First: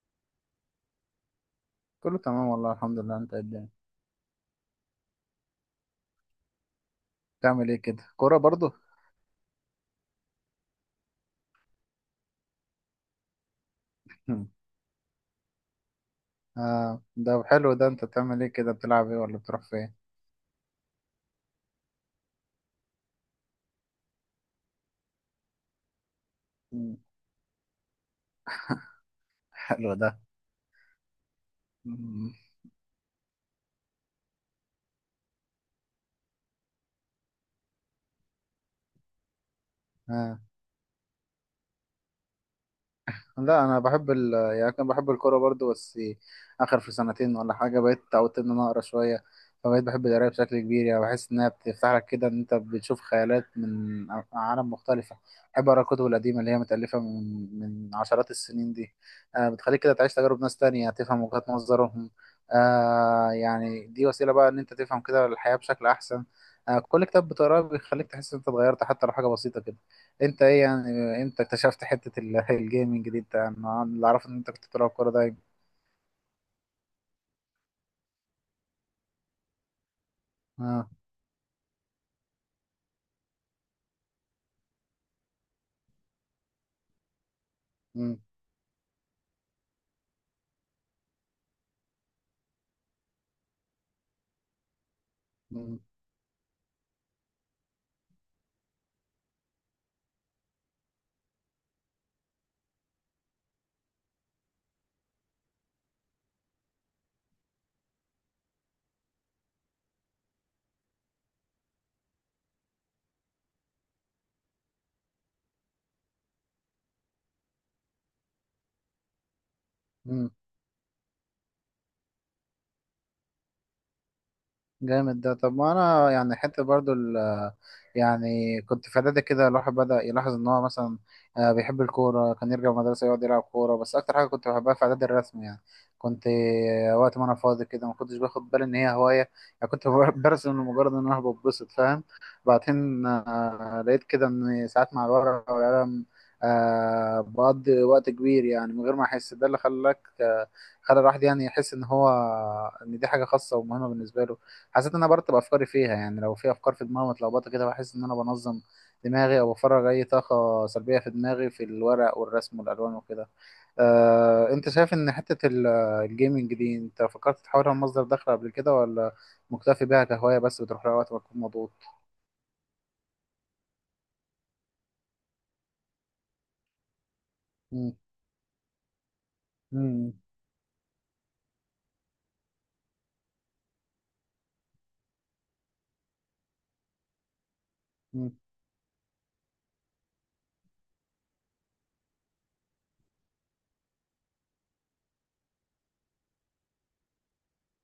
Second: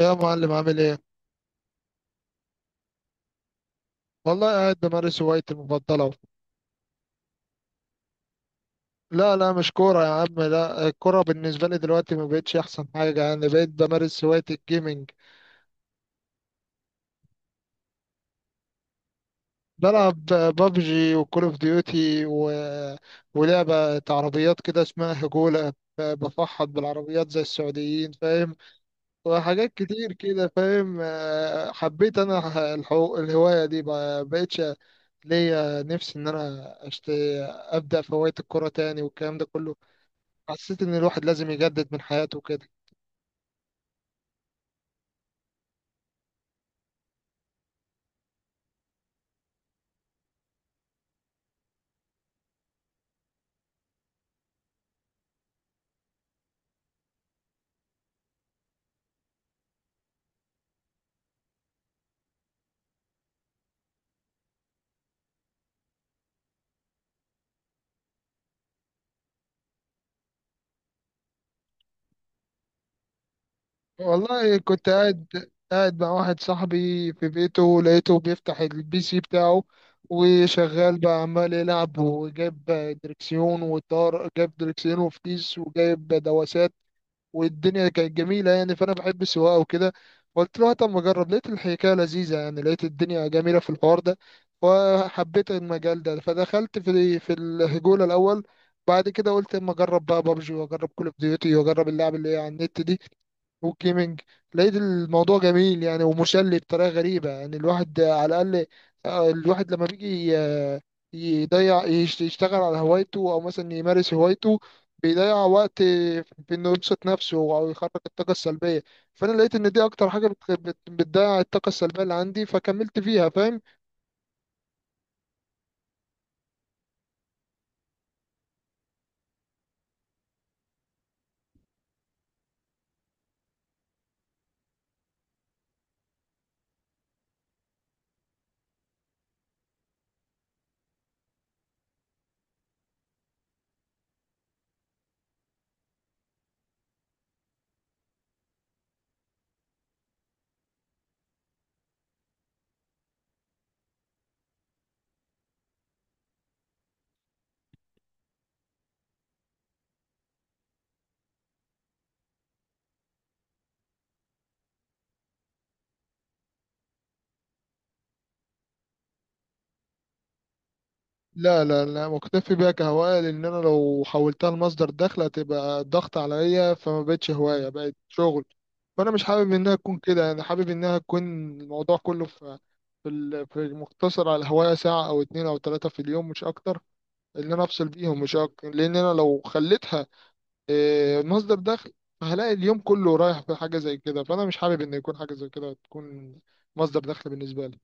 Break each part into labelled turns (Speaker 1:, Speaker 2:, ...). Speaker 1: يا معلم عامل ايه؟
Speaker 2: كله تمام والله الحمد لله. انت إيه الدنيا؟
Speaker 1: والله قاعد بمارس هوايتي المفضلة أهو.
Speaker 2: بتعمل ايه كده؟ كورة برضو؟
Speaker 1: لا مش كورة يا عم، لا الكورة بالنسبة لي دلوقتي ما بقتش أحسن حاجة، يعني بقيت بمارس هواية الجيمنج.
Speaker 2: آه، ده حلو. ده انت بتعمل ايه كده؟ بتلعب ايه ولا بتروح فين؟
Speaker 1: بلعب بابجي وكول اوف ديوتي ولعبة عربيات كده اسمها هجولة. بفحط
Speaker 2: مم.
Speaker 1: بالعربيات زي السعوديين فاهم. وحاجات
Speaker 2: حلو ده.
Speaker 1: كتير كده فاهم، حبيت
Speaker 2: مم.
Speaker 1: انا الهواية دي ما بقتش ليا نفسي ان انا ابدأ في هواية الكورة تاني والكلام ده كله.
Speaker 2: آه.
Speaker 1: حسيت ان الواحد لازم يجدد من حياته كده.
Speaker 2: لا، انا بحب كان بحب الكوره برضو. بس اخر في سنتين ولا حاجه بقيت اتعودت ان انا اقرا شويه. فبقيت بحب القرايه بشكل كبير، يعني بحس انها بتفتح لك كده ان انت بتشوف خيالات من عالم مختلفه. بحب اقرا الكتب القديمه اللي هي متالفه من عشرات السنين دي. بتخليك كده تعيش تجارب ناس تانية، تفهم وجهات نظرهم. يعني دي وسيله بقى ان انت تفهم كده الحياه بشكل احسن. كل كتاب بتقراه بيخليك تحس ان انت اتغيرت، حتى لو حاجه بسيطه كده. انت ايه يعني؟ امتى اكتشفت حتة الجيمنج دي؟ انت، انا اللي اعرفه ان انت
Speaker 1: والله
Speaker 2: كنت
Speaker 1: كنت
Speaker 2: بتلعب كورة دايما.
Speaker 1: قاعد مع واحد صاحبي في بيته، لقيته بيفتح البي سي بتاعه
Speaker 2: اه.
Speaker 1: وشغال بقى عمال يلعب وجايب دركسيون وطار جايب دركسيون وفتيس وجايب دواسات، والدنيا كانت
Speaker 2: مم.
Speaker 1: جميلة يعني، فأنا بحب السواقة وكده. قلت له طب ما أجرب، لقيت الحكاية لذيذة يعني، لقيت الدنيا جميلة في الحوار ده وحبيت
Speaker 2: مم.
Speaker 1: المجال ده، فدخلت في الهجولة الأول. بعد كده قلت اما اجرب بقى بابجي واجرب كول اوف ديوتي واجرب اللعب اللي هي على النت دي والجيمنج. لقيت الموضوع جميل يعني ومسلي بطريقة غريبة، يعني الواحد على الأقل الواحد لما بيجي يضيع يشتغل على هوايته أو مثلا يمارس هوايته، بيضيع وقت في إنه يبسط نفسه أو يخرج الطاقة السلبية. فأنا لقيت إن دي أكتر حاجة
Speaker 2: مم.
Speaker 1: بتضيع الطاقة السلبية اللي عندي، فكملت فيها فاهم.
Speaker 2: جامد ده. طب ما انا يعني حتى برضو يعني كنت في اعدادي كده الواحد بدأ يلاحظ ان هو مثلا بيحب الكورة، كان يرجع من المدرسة يقعد يلعب كورة. بس اكتر حاجة كنت بحبها في اعدادي الرسم يعني. كنت وقت ما انا فاضي كده ما كنتش باخد بالي ان هي هواية، يعني كنت برسم لمجرد ان انا ببسط، فاهم. بعدين لقيت كده ان ساعات مع الورقة والقلم بقضي وقت كبير يعني من غير ما احس. ده اللي خلاك خلى الواحد يعني يحس ان هو ان دي حاجة خاصة ومهمة بالنسبة له. حسيت ان انا برتب افكاري فيها، يعني لو في افكار في دماغي متلخبطه كده بحس ان انا بنظم دماغي، او بفرغ اي طاقه سلبيه في دماغي في الورق والرسم والالوان وكده. انت شايف ان حته الجيمنج دي انت فكرت تحولها لمصدر دخل قبل كده، ولا مكتفي بيها كهوايه بس بتروح لها وقت ما تكون
Speaker 1: لا
Speaker 2: مضغوط؟
Speaker 1: لا لا مكتفي بيها كهواية، لأن أنا لو حولتها لمصدر دخل هتبقى ضغط عليا، فما بقتش هواية
Speaker 2: مم.
Speaker 1: بقت شغل. فأنا مش حابب إنها تكون كده، أنا حابب إنها تكون الموضوع كله في في مقتصر على الهواية، ساعة أو اتنين أو تلاتة في اليوم مش أكتر، إن أنا أفصل بيهم
Speaker 2: مم.
Speaker 1: مش أكتر، لأن أنا لو خليتها مصدر دخل هلاقي اليوم كله رايح في حاجة زي كده، فأنا مش حابب إن يكون حاجة زي كده تكون مصدر دخل بالنسبة لي.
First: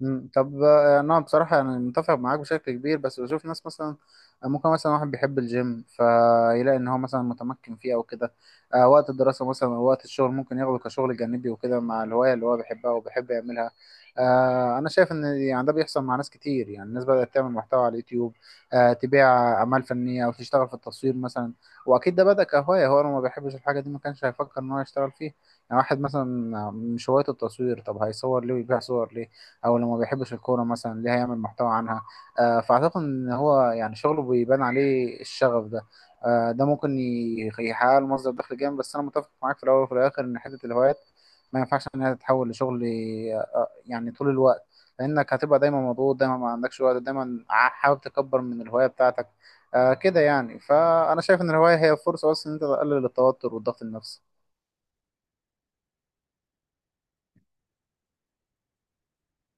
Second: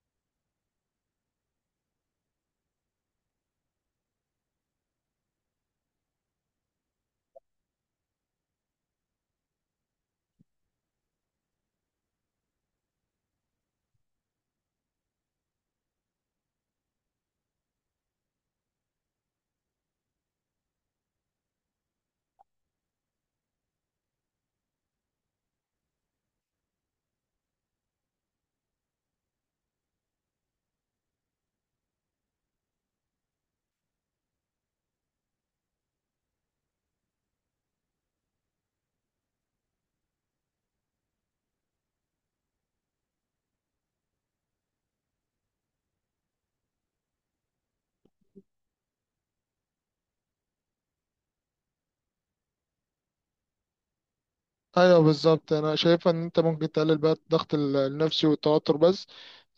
Speaker 2: مم. طب انا بصراحه انا متفق معاك بشكل كبير. بس بشوف ناس مثلا ممكن مثلا واحد بيحب الجيم فيلاقي ان هو مثلا متمكن فيه او كده، وقت الدراسه مثلا او وقت الشغل ممكن ياخده كشغل جانبي وكده مع الهوايه اللي هو بيحبها وبيحب يعملها. انا شايف ان يعني ده بيحصل مع ناس كتير، يعني الناس بدات تعمل محتوى على اليوتيوب، تبيع اعمال فنيه او تشتغل في التصوير مثلا. واكيد ده بدا كهوايه. هو لو ما بيحبش الحاجه دي ما كانش هيفكر ان هو يشتغل فيه. يعني واحد مثلا مش هوايته التصوير، طب هيصور ليه ويبيع صور ليه؟ او لو ما بيحبش الكوره مثلا ليه هيعمل محتوى عنها؟ فاعتقد ان هو يعني شغله بيبان عليه الشغف ده. ده ممكن يحقق له مصدر دخل جامد. بس انا متفق معاك في الاول وفي الاخر ان حته الهوايات ما ينفعش انها تتحول لشغل يعني طول الوقت. لانك هتبقى دايما مضغوط، دايما ما عندكش وقت، دايما حاول تكبر من الهوايه بتاعتك. كده يعني. فانا شايف ان الهوايه هي فرصه بس ان انت تقلل التوتر والضغط النفسي.
Speaker 1: ايوه بالظبط، انا شايفه ان انت ممكن تقلل بقى الضغط النفسي والتوتر بس.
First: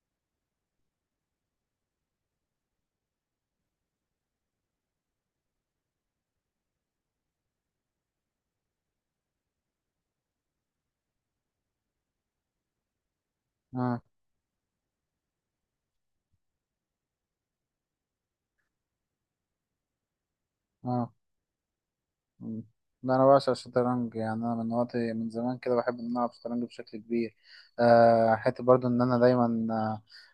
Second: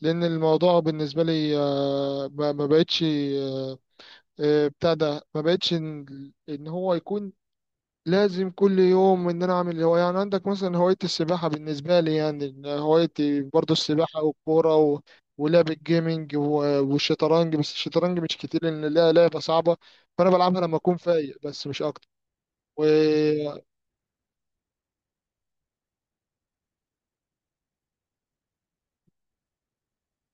Speaker 1: لان الموضوع بالنسبه لي ما بقتش بتاع ده، ما بقتش ان إن هو يكون لازم كل يوم ان انا اعمل هو. يعني عندك مثلا هوايه السباحه، بالنسبه لي يعني إن هوايتي برضو
Speaker 2: آه،
Speaker 1: السباحه والكوره ولعب الجيمنج والشطرنج، بس الشطرنج مش كتير لان لها لعبه صعبه، فانا بلعبها لما اكون
Speaker 2: آه.
Speaker 1: فايق بس مش اكتر.
Speaker 2: مم. لا انا بعشق الشطرنج، يعني انا من وقت من زمان كده بحب ان انا العب شطرنج بشكل كبير. أه حتى برضو ان انا دايما،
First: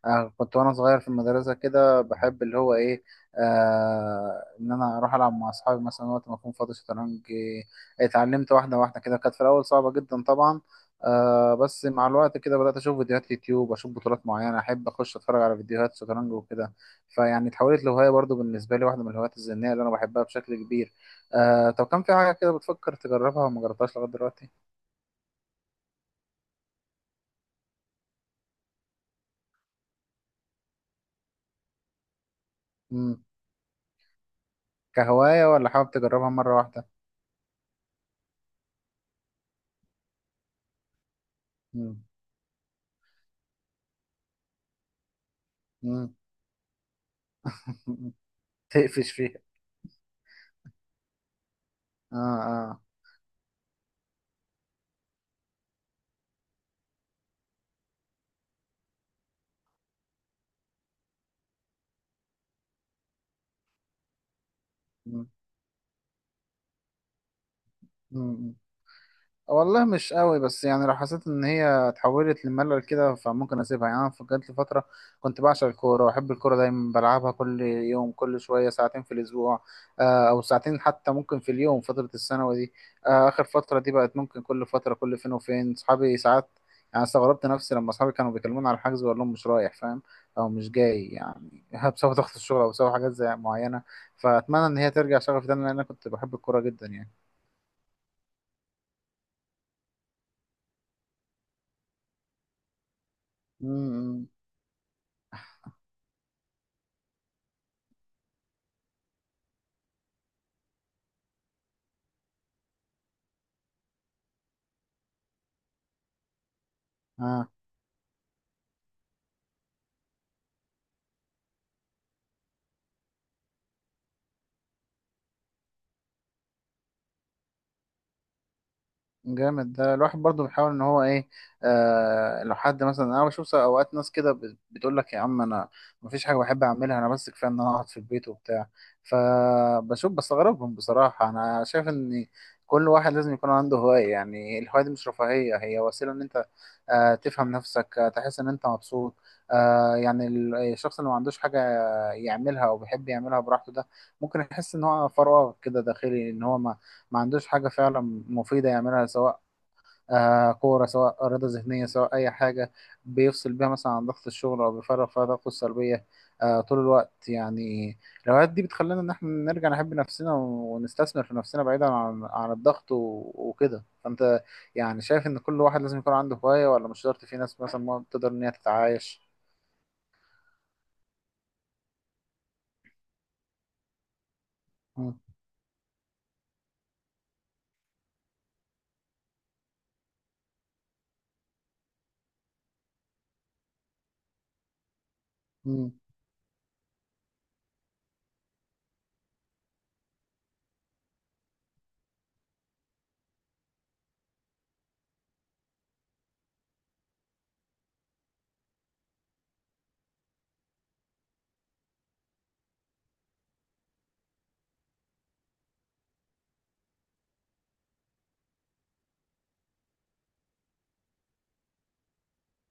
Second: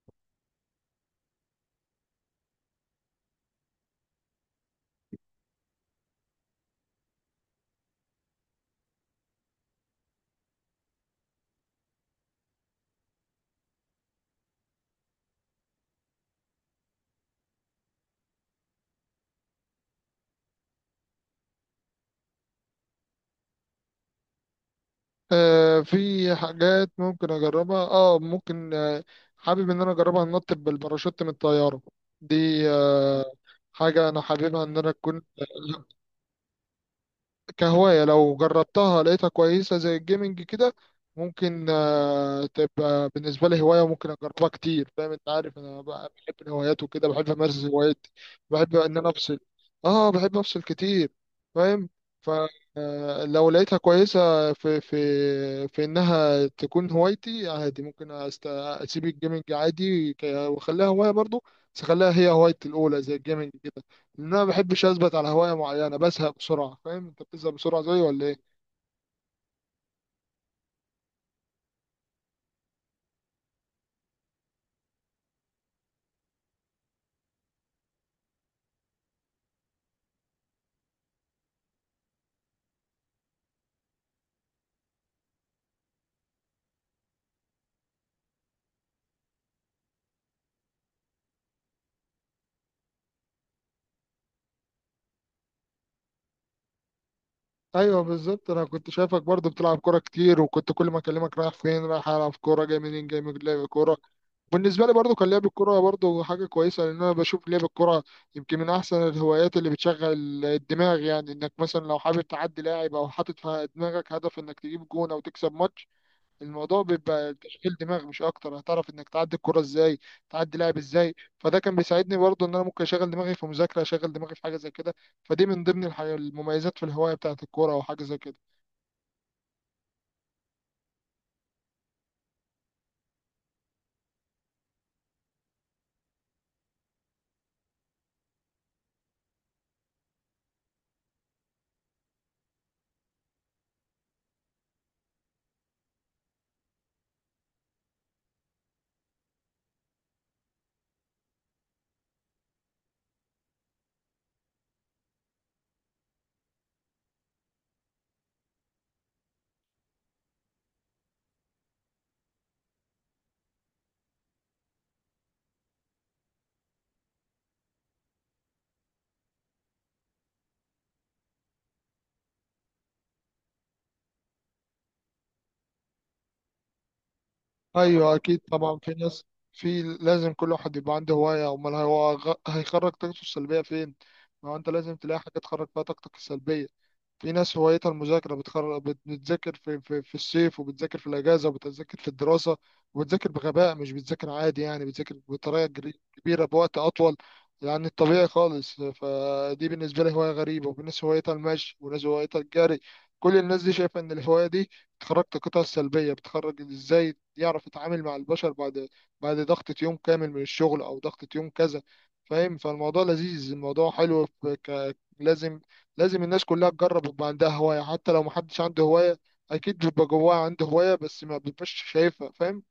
Speaker 2: أه آه، كنت وانا صغير في المدرسه كده بحب اللي هو ايه، أه ان انا اروح العب مع اصحابي مثلا وقت ما اكون فاضي شطرنج. اتعلمت واحده واحده كده، كانت في الاول صعبه جدا طبعا. أه بس مع الوقت كده بدات اشوف فيديوهات يوتيوب، اشوف بطولات معينه، احب اخش اتفرج على فيديوهات شطرنج وكده. فيعني اتحولت لهوايه برضو بالنسبه لي، واحده من الهوايات الذهنيه اللي انا بحبها بشكل كبير. طب كان في حاجة كده بتفكر تجربها وما جربتهاش لغاية دلوقتي؟
Speaker 1: في حاجات ممكن اجربها، اه ممكن، آه حابب ان انا اجربها، انط بالباراشوت من الطياره دي.
Speaker 2: مم.
Speaker 1: آه حاجه انا حاببها ان انا اكون
Speaker 2: كهواية ولا حابب تجربها مرة واحدة؟
Speaker 1: كهواية، لو جربتها لقيتها كويسة زي الجيمنج كده، ممكن
Speaker 2: مم.
Speaker 1: تبقى بالنسبة لي هواية ممكن أجربها كتير. فاهم أنت، عارف أنا بقى
Speaker 2: مم.
Speaker 1: بحب الهوايات وكده، بحب أمارس هواياتي، بحب إن أنا
Speaker 2: تقفش
Speaker 1: أفصل.
Speaker 2: فيها.
Speaker 1: أه بحب أفصل كتير فاهم.
Speaker 2: اه. اه.
Speaker 1: فلو لقيتها كويسة في إنها تكون هوايتي عادي، ممكن أسيب الجيمنج عادي وأخليها هواية برضو، بس أخليها هي هوايتي الأولى زي الجيمنج كده. ان انا ما بحبش اثبت
Speaker 2: مم.
Speaker 1: على هوايه معينه، بزهق بسرعه فاهم. انت بتزهق بسرعه زيي ولا
Speaker 2: مم.
Speaker 1: ايه؟
Speaker 2: والله مش قوي. بس يعني لو حسيت ان هي اتحولت لملل كده فممكن اسيبها. يعني انا جات لي فتره كنت بعشق الكوره، واحب الكوره دايما بلعبها كل يوم، كل شويه ساعتين في الاسبوع، او ساعتين حتى ممكن في اليوم، فتره الثانوي دي. اخر فتره دي بقت ممكن كل فتره، كل فين وفين صحابي ساعات. يعني استغربت نفسي لما اصحابي كانوا بيكلموني على الحجز واقول لهم مش رايح، فاهم؟ او مش جاي، يعني بسبب ضغط الشغل او بسبب حاجات زي معينه. فاتمنى ان هي ترجع شغفي تاني لان انا كنت بحب الكوره جدا يعني.
Speaker 1: ايوه بالظبط، انا كنت شايفك برضو بتلعب كوره كتير، وكنت كل ما اكلمك رايح فين رايح العب كوره، جاي منين جاي من لعب كوره.
Speaker 2: امم.
Speaker 1: بالنسبه لي برضو كان لعب الكوره برضو حاجه كويسه، لان انا بشوف لعب الكوره يمكن من احسن الهوايات اللي بتشغل الدماغ. يعني انك مثلا لو حابب تعدي لاعب، او حاطط في دماغك هدف انك تجيب جون او تكسب ماتش، الموضوع بيبقى
Speaker 2: آه.
Speaker 1: تشغيل دماغ مش اكتر، هتعرف انك تعدي الكرة ازاي، تعدي لاعب ازاي. فده كان بيساعدني برضه ان انا ممكن اشغل دماغي في مذاكرة، اشغل دماغي في حاجة زي كده. فدي من ضمن المميزات في الهواية بتاعت الكورة او حاجة زي كده.
Speaker 2: جامد ده. الواحد برضو بيحاول ان هو ايه. لو حد مثلا، انا بشوف اوقات ناس كده بتقول لك يا عم انا مفيش حاجه بحب اعملها انا، بس كفايه ان انا اقعد في البيت وبتاع. فبشوف بستغربهم بصراحه. انا شايف ان كل واحد لازم يكون عنده هوايه يعني. الهوايه دي مش رفاهيه، هي وسيله ان انت تفهم نفسك، تحس ان انت مبسوط. يعني الشخص اللي ما عندوش حاجه يعملها او بيحب يعملها براحته ده ممكن يحس ان هو فراغ كده داخلي، ان هو ما ما عندوش حاجة فعلا مفيدة يعملها، سواء كورة، سواء رياضة ذهنية، سواء أي حاجة بيفصل بيها مثلا عن ضغط الشغل أو بيفرغ فيها طاقته السلبية طول الوقت يعني. الهوايات دي بتخلينا إن إحنا نرجع نحب نفسنا ونستثمر في نفسنا بعيدا عن الضغط وكده. فأنت يعني شايف إن كل واحد لازم يكون عنده هواية ولا مش شرط، في ناس مثلا ما
Speaker 1: ايوه
Speaker 2: تقدر
Speaker 1: اكيد
Speaker 2: إن هي
Speaker 1: طبعا في ناس،
Speaker 2: تتعايش؟
Speaker 1: في، لازم كل واحد يبقى عنده هواية، امال هو هيخرج طاقته السلبية فين؟ ما هو انت لازم تلاقي
Speaker 2: مم.
Speaker 1: حاجة تخرج فيها طاقتك السلبية. في ناس هوايتها المذاكرة، بتذاكر في الصيف، وبتذاكر في الأجازة، وبتذاكر في الدراسة، وبتذاكر بغباء، مش بتذاكر عادي يعني، بتذاكر بطريقة
Speaker 2: مم.
Speaker 1: كبيرة بوقت أطول يعني الطبيعي خالص. فدي بالنسبة لي هواية غريبة. وفي ناس هوايتها المشي، وناس هوايتها الجري، كل الناس دي شايفة إن الهواية دي بتخرج طاقتها السلبية. بتخرج إزاي يعرف يتعامل مع البشر بعد بعد ضغطة يوم كامل من الشغل أو ضغطة يوم كذا فاهم. فالموضوع لذيذ الموضوع حلو. لازم، لازم الناس كلها تجرب يبقى عندها هواية. حتى لو محدش عنده هواية، أكيد بيبقى جواها عنده هواية بس ما بيبقاش شايفها فاهم.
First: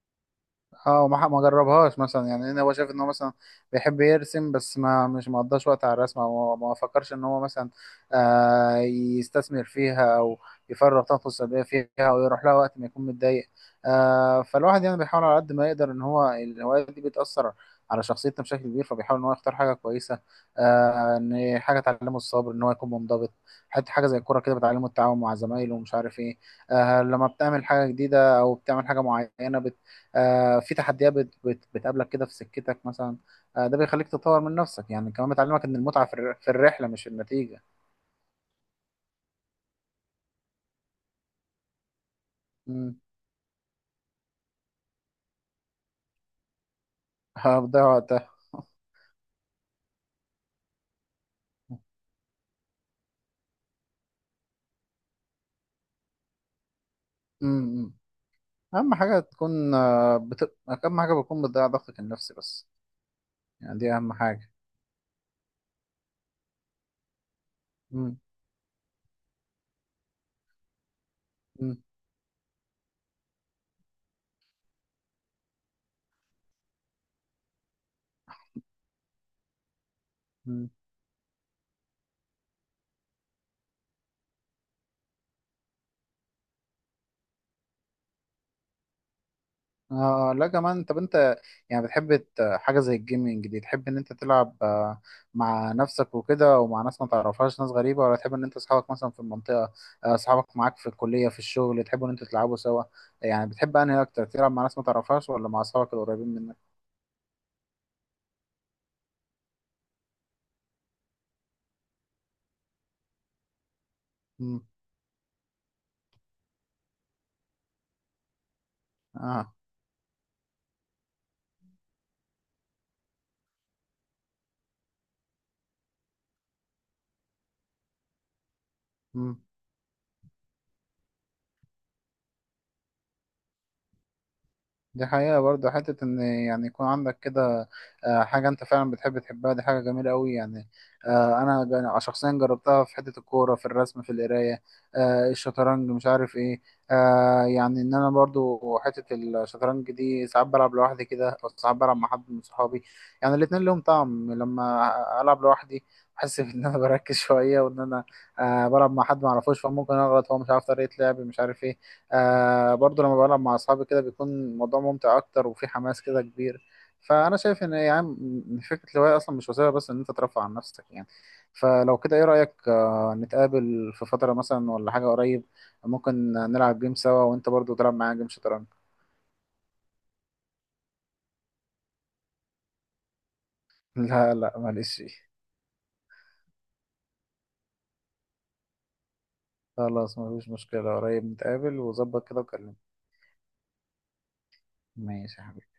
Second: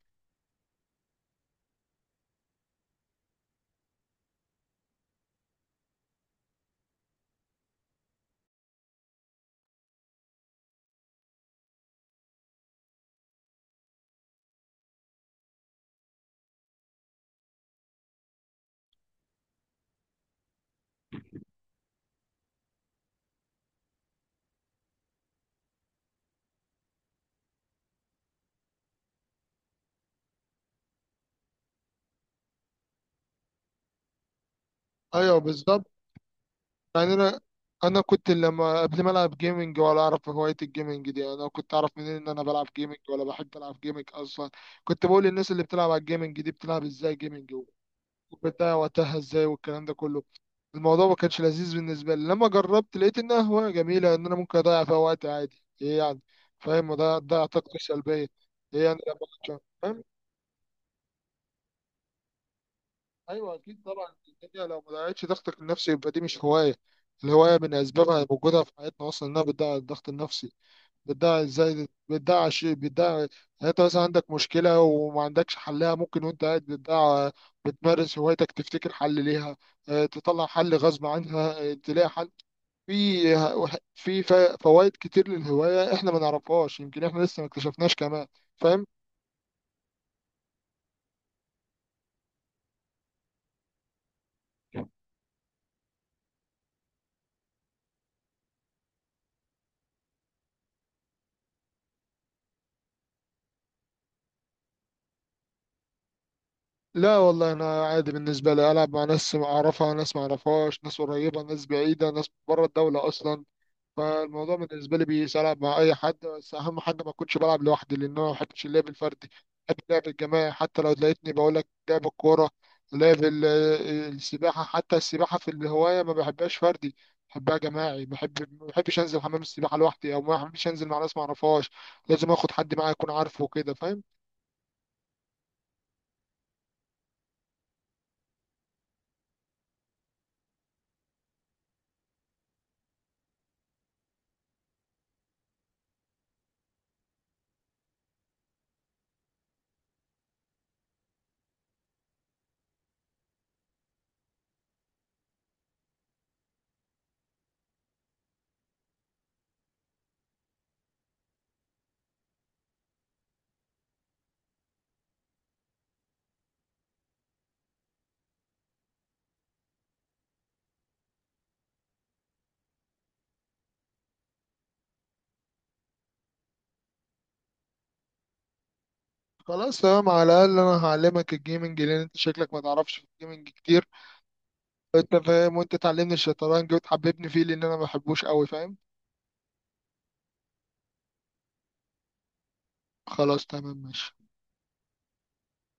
Speaker 2: اه، ما ما جربهاش مثلا، يعني إن هو شايف ان هو مثلا بيحب يرسم بس ما مش مقضاش وقت على الرسم، او ما ما فكرش ان هو مثلا يستثمر فيها او يفرغ طاقته السلبيه فيها او يروح لها وقت ما يكون متضايق. فالواحد يعني بيحاول على قد ما يقدر ان هو الهوايات دي بتاثر على شخصيتنا بشكل كبير، فبيحاول ان هو يختار حاجه كويسه، ان حاجه تعلمه الصبر، ان هو يكون منضبط. حتى حاجه زي الكوره كده بتعلمه التعاون مع زمايله ومش عارف ايه. لما بتعمل حاجه جديده او بتعمل حاجه معينه في تحديات بتقابلك كده في سكتك مثلا. ده بيخليك تطور من نفسك يعني، كمان
Speaker 1: أيوه
Speaker 2: بتعلمك ان
Speaker 1: بالظبط.
Speaker 2: المتعة في في الرحلة مش
Speaker 1: يعني أنا
Speaker 2: النتيجة.
Speaker 1: أنا كنت لما قبل ما ألعب جيمنج ولا أعرف هواية الجيمنج دي، يعني أنا كنت أعرف منين إن أنا بلعب جيمنج
Speaker 2: امم.
Speaker 1: ولا بحب ألعب جيمنج أصلا؟ كنت بقول للنس اللي بتلعب على الجيمنج دي بتلعب إزاي جيمنج
Speaker 2: هتضيع وقتها.
Speaker 1: وبتاع وقتها إزاي والكلام ده كله. الموضوع ما كانش لذيذ بالنسبة لي، لما جربت لقيت إنها هواية جميلة، إن أنا ممكن أضيع فيها وقت عادي إيه يعني فاهم. وده ده طاقتي
Speaker 2: امم.
Speaker 1: السلبية إيه
Speaker 2: اهم
Speaker 1: يعني لما
Speaker 2: حاجة تكون
Speaker 1: فاهم.
Speaker 2: اهم حاجة بتكون بتضيع ضغطك النفسي بس.
Speaker 1: أيوه
Speaker 2: يعني
Speaker 1: أكيد
Speaker 2: دي اهم
Speaker 1: طبعا،
Speaker 2: حاجة.
Speaker 1: الدنيا لو ما ضيعتش ضغطك النفسي يبقى دي مش هواية. الهواية من
Speaker 2: امم.
Speaker 1: أسبابها وجودها في حياتنا أصلا إنها بتضيع الضغط النفسي. بتضيع إزاي؟ بتضيع شيء، بتضيع يعني أنت مثلا عندك مشكلة وما عندكش حلها، ممكن وأنت قاعد بتضيع بتمارس هوايتك تفتكر حل ليها، تطلع
Speaker 2: امم.
Speaker 1: حل غصب عنها، تلاقي حل. في فوائد كتير للهواية احنا ما نعرفهاش، يمكن احنا لسه ما اكتشفناش كمان فاهم.
Speaker 2: لا كمان. طب انت يعني بتحب حاجة زي الجيمنج دي، تحب إن أنت تلعب مع نفسك وكده ومع ناس ما تعرفهاش، ناس غريبة، ولا تحب إن أنت أصحابك مثلا في المنطقة، أصحابك معاك في الكلية في الشغل تحبوا إن أنتوا تلعبوا سوا؟ يعني بتحب أنهي أكتر، تلعب مع ناس ما تعرفهاش ولا مع أصحابك القريبين منك؟
Speaker 1: لا والله انا عادي، بالنسبة لي العب مع ناس اعرفها، ناس ما اعرفهاش، ناس قريبة، ناس بعيدة، ناس بره الدولة اصلا. فالموضوع
Speaker 2: مم.
Speaker 1: بالنسبة لي بيساعد مع أي حد، بس أهم حاجة ما أكونش بلعب لوحدي، لأن أنا ما بحبش اللعب الفردي.
Speaker 2: آه.
Speaker 1: بحب اللعب الجماعي، حتى لو تلاقيتني بقول لك لعب الكورة، لعب ال- السباحة، حتى السباحة في الهواية ما بحبهاش فردي، بحبها جماعي. بحب، ما بحبش أنزل
Speaker 2: مم.
Speaker 1: حمام السباحة لوحدي، أو ما بحبش أنزل مع ناس ما أعرفهاش، لازم آخد حد معايا يكون عارفه وكده فاهم.
Speaker 2: دي حقيقة برضه حتة إن يعني يكون عندك كده حاجة أنت فعلا بتحب تحبها، دي حاجة جميلة أوي يعني. أنا شخصيا جربتها في حتة الكورة، في الرسم، في القراية، الشطرنج، مش عارف إيه. يعني إن أنا برضه حتة الشطرنج دي ساعات بلعب لوحدي كده أو ساعات بلعب مع حد من صحابي. يعني الاتنين لهم طعم. لما ألعب لوحدي بحس إن أنا بركز شوية وإن أنا بلعب مع حد معرفوش فممكن أغلط، هو مش عارف طريقة لعبي، مش عارف إيه. برضو لما بلعب مع أصحابي كده بيكون الموضوع ممتع أكتر وفي حماس كده كبير. فأنا شايف إن يعني فكرة الهواية أصلا مش وسيلة بس إن أنت ترفع عن نفسك يعني. فلو كده إيه رأيك، نتقابل في فترة مثلا ولا حاجة قريب؟ ممكن نلعب جيم سوا وأنت برضو تلعب معايا جيم شطرنج.
Speaker 1: خلاص تمام، على الأقل أنا هعلمك الجيمنج لأن أنت شكلك ما تعرفش في الجيمنج كتير.
Speaker 2: لا لا معلش.
Speaker 1: أنت فاهم، وأنت تعلمني الشطرنج وتحببني فيه لأن أنا ما بحبوش أوي فاهم.
Speaker 2: خلاص مفيش مشكلة، قريب نتقابل وظبط كده وكلمني.
Speaker 1: خلاص تمام ماشي.
Speaker 2: ماشي يا حبيبي.